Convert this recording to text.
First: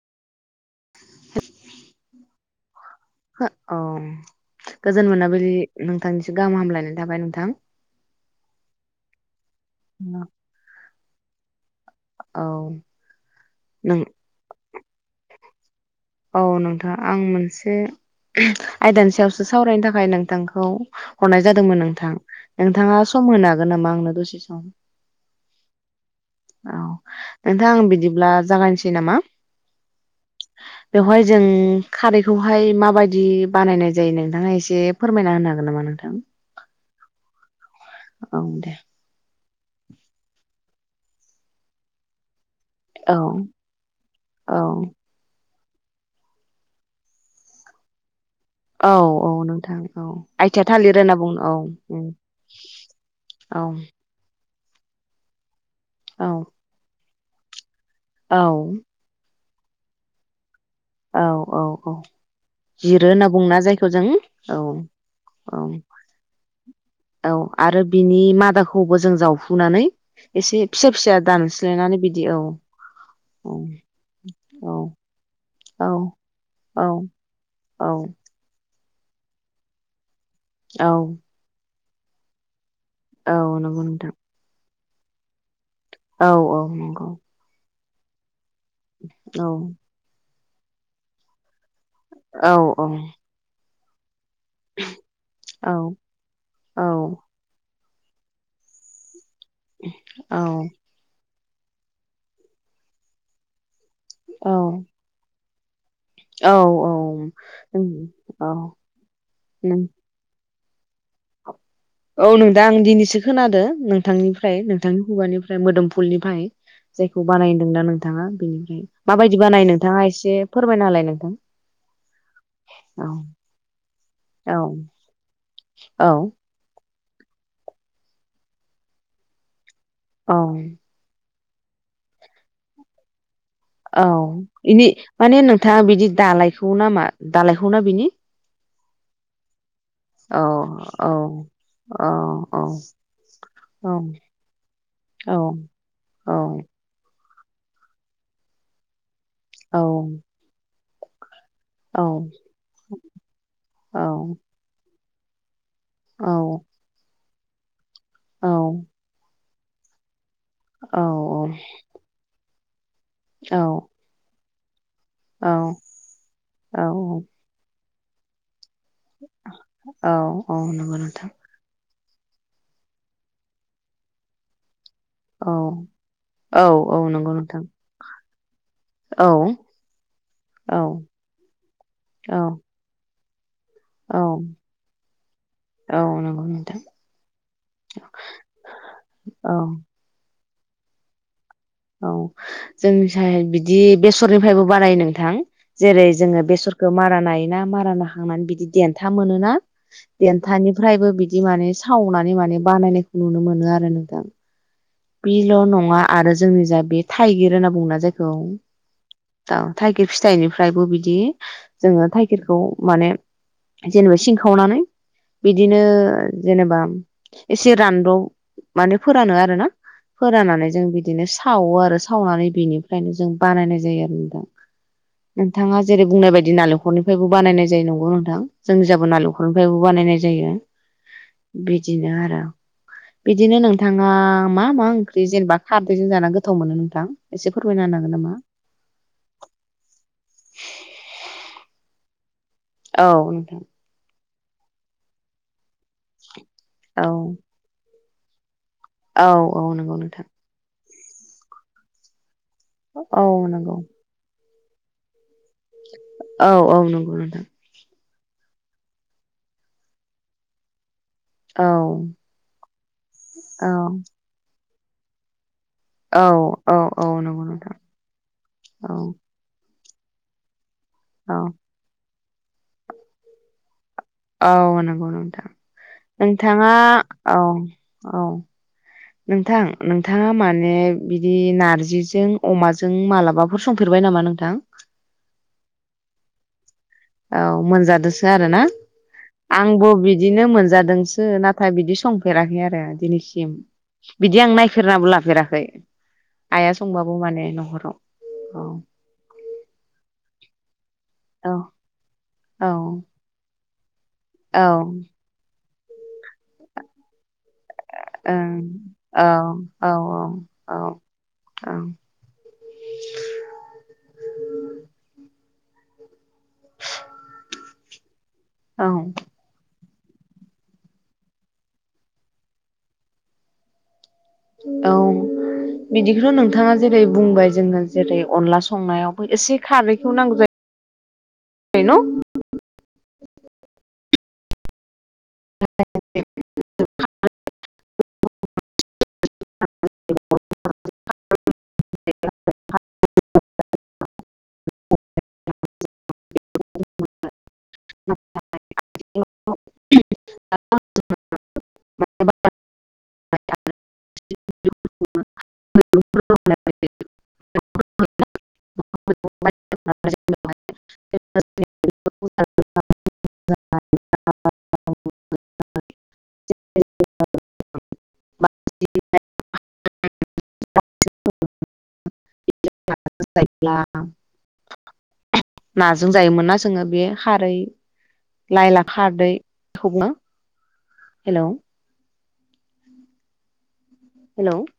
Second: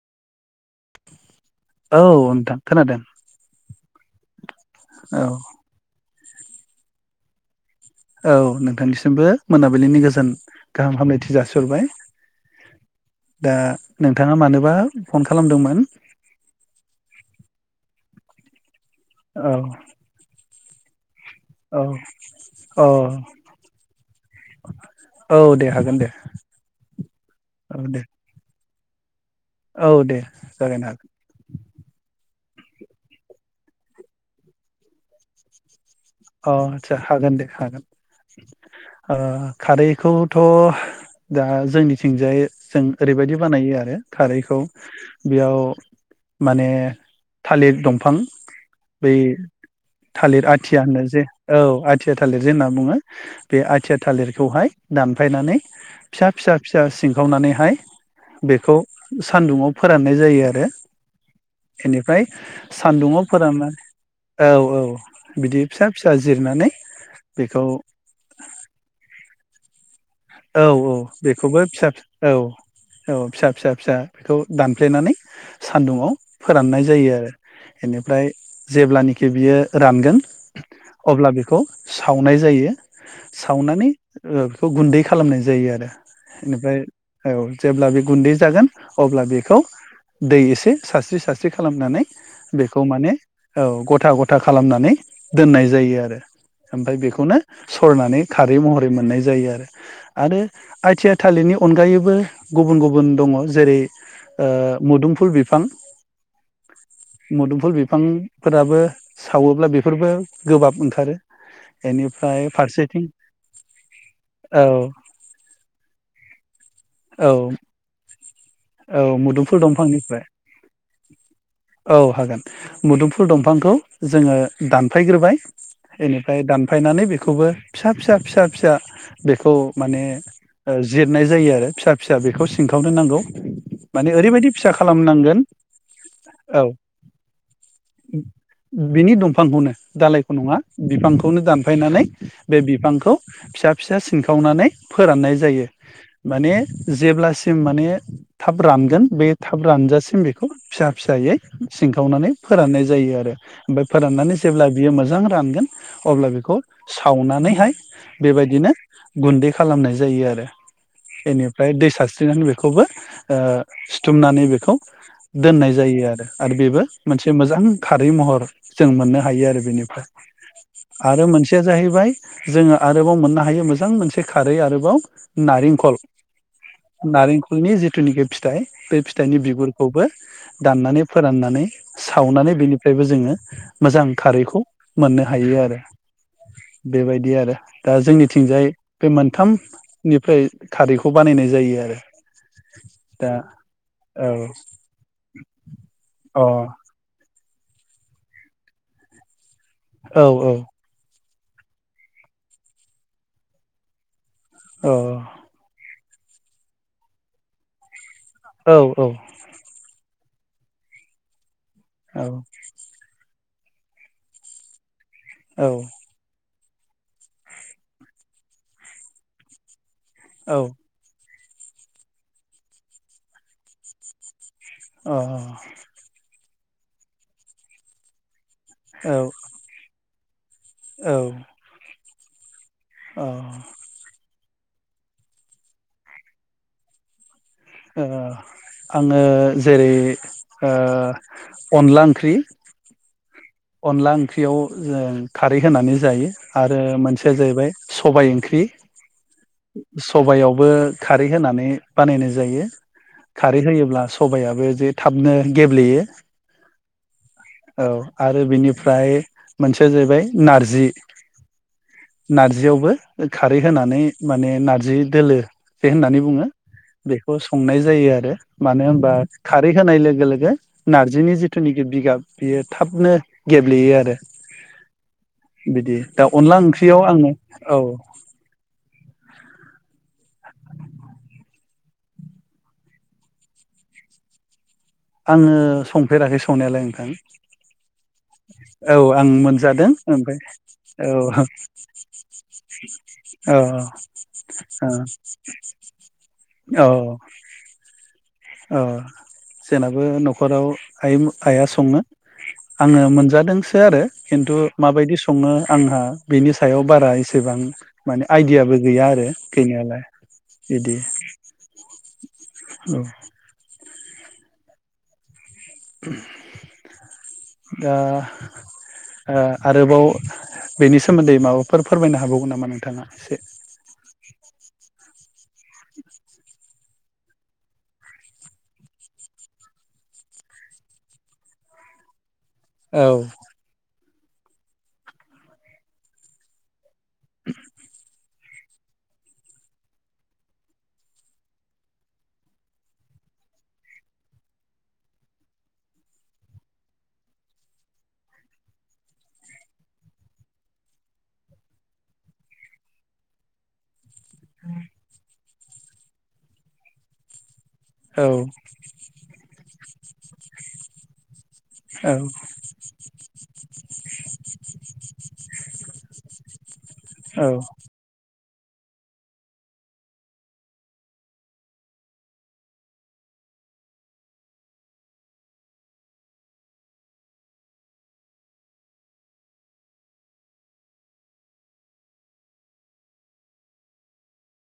औ नोंथां खोनादों हो अ गोजोन औ मोनाबिलि नोंथांनि गाहाम हामलायनाय थाबाय नोंथां। औ नोंथांनिसिमबो मोनाबिलिनि गोजोन गाहाम हामलायथि जासि हरबाय। औ दा नों नोंथांङा मानोबा फन खालामदोंमोन? औ नोंथां आं मोनसे आयदानि सायावसो औ सावरायनो थाखाय नोंथां खौ हरनाय जादोंमोन औ नोंथां औ नोंथाङा सम होनो हागोन नामा आंनो दसे सम? औ दे हागोन दे औ नोंथां औ आं दे बिदिब्ला जागायनस सिनामा औ दे जागायना बेवहाय जों खारैखौहाय माबायदि बानायनाय जायो नोंथाङा एसे फोरमायना होनो हागोन नामा नों अ आदसा हागोन दे। हागोन। औ दे ओ खारैखौथ दा जोंनिथिंजाय जों औ ओरैबायदि बानायो आरो औ खारैखौ बेयाव माने थालिर दंफां औ बै औ नोंथां औ थालिर आइथिया आथिया थालिर होनो हो औ आथिया थालिर जे होनना बुङो बे औ आथिया थालिरखौहाय दानफायनानै फिसा औ फिसा फिसा सिनखावनानैहाय औ बेखौ सानदुङाव फोराननाय जायो आरो। औ औ औ बेनिफ्राय जिरो सानदुङाव होनना बुङोना फोरानना जायखौ जों औ औ औ बिदि फिसा जिरनानै औ बेखौ आरो बिनि मादाखौबो जों जाव खुनानै औ औ बेखौबो फिसा औ औ फिसा फिसा फिसा बेखौ औ दानफ्लेनानै औ सान्दुङाव फोराननाय औ जायो आरो औ इनिफ्राय जेब्लानाखि बियो रानगोन औ अब्ला बिखौ सावनाय जायो। औ नंगौ सावनानै नोंथां ओ गुन्दै खालामनाय जायो आरो। औ औ बेनिफ्राय नंगौ। औ जेब्ला बे गुन्दै जागोन अब्ला औ बेखौ दै एसे सारस्रि सारस्रि खालामनानै औ बेखौ औ माने औ गथा गथ था खालामनानै दोननाय औ जायो आरो औ ओमफ्राय बेखौनो सरनानै खारै महरै मोननाय जायो। औ आरो आइटिया थालिरनि अनगायैबो गुबुन गुबुन दङ जेरै ओ मुदुमफुल बि फां औ मुदुमफुल औ बिफांफोराबो सावोब्ला नों बेफोरबो गोबाब ओंखारो औ बेनिफ्राय नोंदां आं फारसेथिं दिनैसो खोनादों नोंथांनि औ नोंथांनि खुगानिफ्राय मोदोमफुलनि फाय औ बेनिफ्राय औ माबायदि मुदुमफुल बानायो नोंथाङा दंफांनिफ्राय एसे फोरमायना होलाय नोंथां औ हागोन औ मुदुमफुल दंफांखौ जोङो औ दानफायग्रोबाय एनिफाय दानफायनानै बे-' बेखौबो फिसा फिसा फिसा फिसा बेखौ माने औ ओ जिरनाय जायो आरो फिसा फिसा बेखौ सिंखाव दोननांगौ औ बेनि माने नोंथाङा बिदि औ दालायखौ ना मा दालायखौ ना बिनि? बिनि दंफांखौनो दालायखौ औ नङा औ बिफांखौनो औ दानफायनानै औ बे बिफांखौ फिसा औ फिसा सिनखावनानै औ फोराननाय जायो माने जेब्लासिम माने थाब रानगोन बे थाब रानजासिम बेखौ फिसा फिसायै औ सिंखावनानै फोराननाय जायो आरो ओमफ्राय फोराननानै जेब्ला बियो मोजां मोजां रानगोन अब्ला बेखौ सावना नैहाय बेबायदिनो गुन्दै खालामनाय जायो आरो औ औ फाय दै सारस्रिनानै बेखौ खौबो ओ सिथुमनानै बे दोननाय जायो आरो आरो औ बेबो मोनसे मोजां खारै महर जों मोननो हायो आरो बेनिफ्राय औ औ नंगौ आरो नोंथां मोनसेया जाहैबाय जोङो आरोबाव मोननो हायो मोजां मोनसे खारै आरोबाव औ नारेंखल औ औ नंगौ नोंथां नारेंखलनि जिथुनिखि फिथाइ बे औ फिथाइनि बिगुरखौबो औ दाननानै फोराननानै सावनानै औ बेनिफ्रायबो जोङो मोजां औ खारैखौ मोननो हायो आरो औ नंगौ नोंथां बेबायदि आरो दा जोंनिथिंजाय बे औ मोनथामनिफ्राय थारिख खौ बानायनाय औ दा जोंनिसाय बिदि औ बेसरनिफ्रायबो बानायो नोंथां जेरै जोङो अ बेसरखौ मारानाय ना मारानाखांनानै बिदि देनथा मोनोना औ देन्थानिफ्रायबो बिदि बिदि माने सावनानै माने बानायनायखौ नुनो मोनो आरो नोंथां औ बिल' नङा आरो जोंनि जा बे थाइगिर होनना बुङो ना जाय औ दा थाइगिर फिथाइनिफ्रायबो बिदि जोङो औ थाइगिरखौ माने जेनबा सिंखावनानै औ बिदिनो जेनेबा एसे रानद'ब माने फोरानो आरो ना फोराननानै जों बिदिनो सावो आरो सावनानै बेनिफ्रायनो जों बानायनाय जायो आरो नोंथां नोंथाङा जेरै बुंनाय बायदि बिदि नालेंखरनिफ्रायबो बानायनाय जायो नंगौ नोंथां जोंनि जाबो अ औ नालेंखरनिफ्रायबो बानायनाय जायो बिदिनो आ आ औ बिदिनो नोंथाङा मा मा ओंख्रि जेनबा खारदैजों जाना गोथाव मोनो नोंथां एसे फोरमायना ओ होनो हागोन नामा आङो जेरै ओ अनला ओंख्रि औ नों अनला ओंख्रि याव जों खारै होनानै जायो आरो औ मोनसेया जाहैबाय सबाय ओंख्रि औ औ नंगौ नोंथां सबायावबो खारै होनानै बानायनो जायो औ खारै नंगौ होयोब्ला सबाया बे जे थाबनो गेब्लेयो औ औ नंगौ नोंथां औ आरो बेनिफ्राय मोनसेया जाहैबाय नारजि औ नारजियावबो खारै औ होनानै माने नार्ज जि दोलो बे होननानै औ बुङो औ औ बेखौ नंगौ नों संनाय जायो आरो औ मानो होनबा खारै होनाय लोगो लोगोे औ नारजिनि जिथुनाखि बिगाब बियो थाब दिनो गेब्लेयो आ औ नोंगौ नोंथां दा अनला नोंथाङा ओंख्रियाव आङो औ औ नोंथां नोंथाङा माने बिदि नारजिजों अमाजों मालाबाफोर संफेरबाय नामा नोंथां आङो संफेराखै संनायालाय नोंथां औ मोनजादोसो आरोना औ आं आंबो मोनजादों ओमफ्राय बिदिनो औ मोनजादोंसो नाथाय बिदि संफेराखै आरो दिनैसिम औ बिदि आं नायफेरनाबो लाफेराखै आइया संबाबो माने न'खराव औ ओ जेनाबो न'खराव आइ मो औ आइया सङो आङो औ मोनजादोंसो आरो खिन्थु माबायदि सङो आंहा बिनि सायाव बारा एसेबां माने ओं आइडियाबो गैया औ आरो औ गैनायालाय औ बिदि औ दा औ ओ आरोबाव बेनि सोमोन्दै माबाफोर फोरमायनो हाबावगोन नामा नोंथाङा एसे औ बिदिखौथ' नोंथाङा जेरै बुंबाय जोंनो जेरै अनला संनायावबो एसे खारैखौ नांगौ जायो औ [unintelligible] [inaudible] [unintelligible] [unintelligible] [unintelligible] [unintelligible] [unintelligible] [unintelligible] औ [unintelligible] औ औ [unintelligible] [unintelligible] नाजों जायोमोन ना जोङो बे खारै लाइला खारदैखौनो हेल' हेल'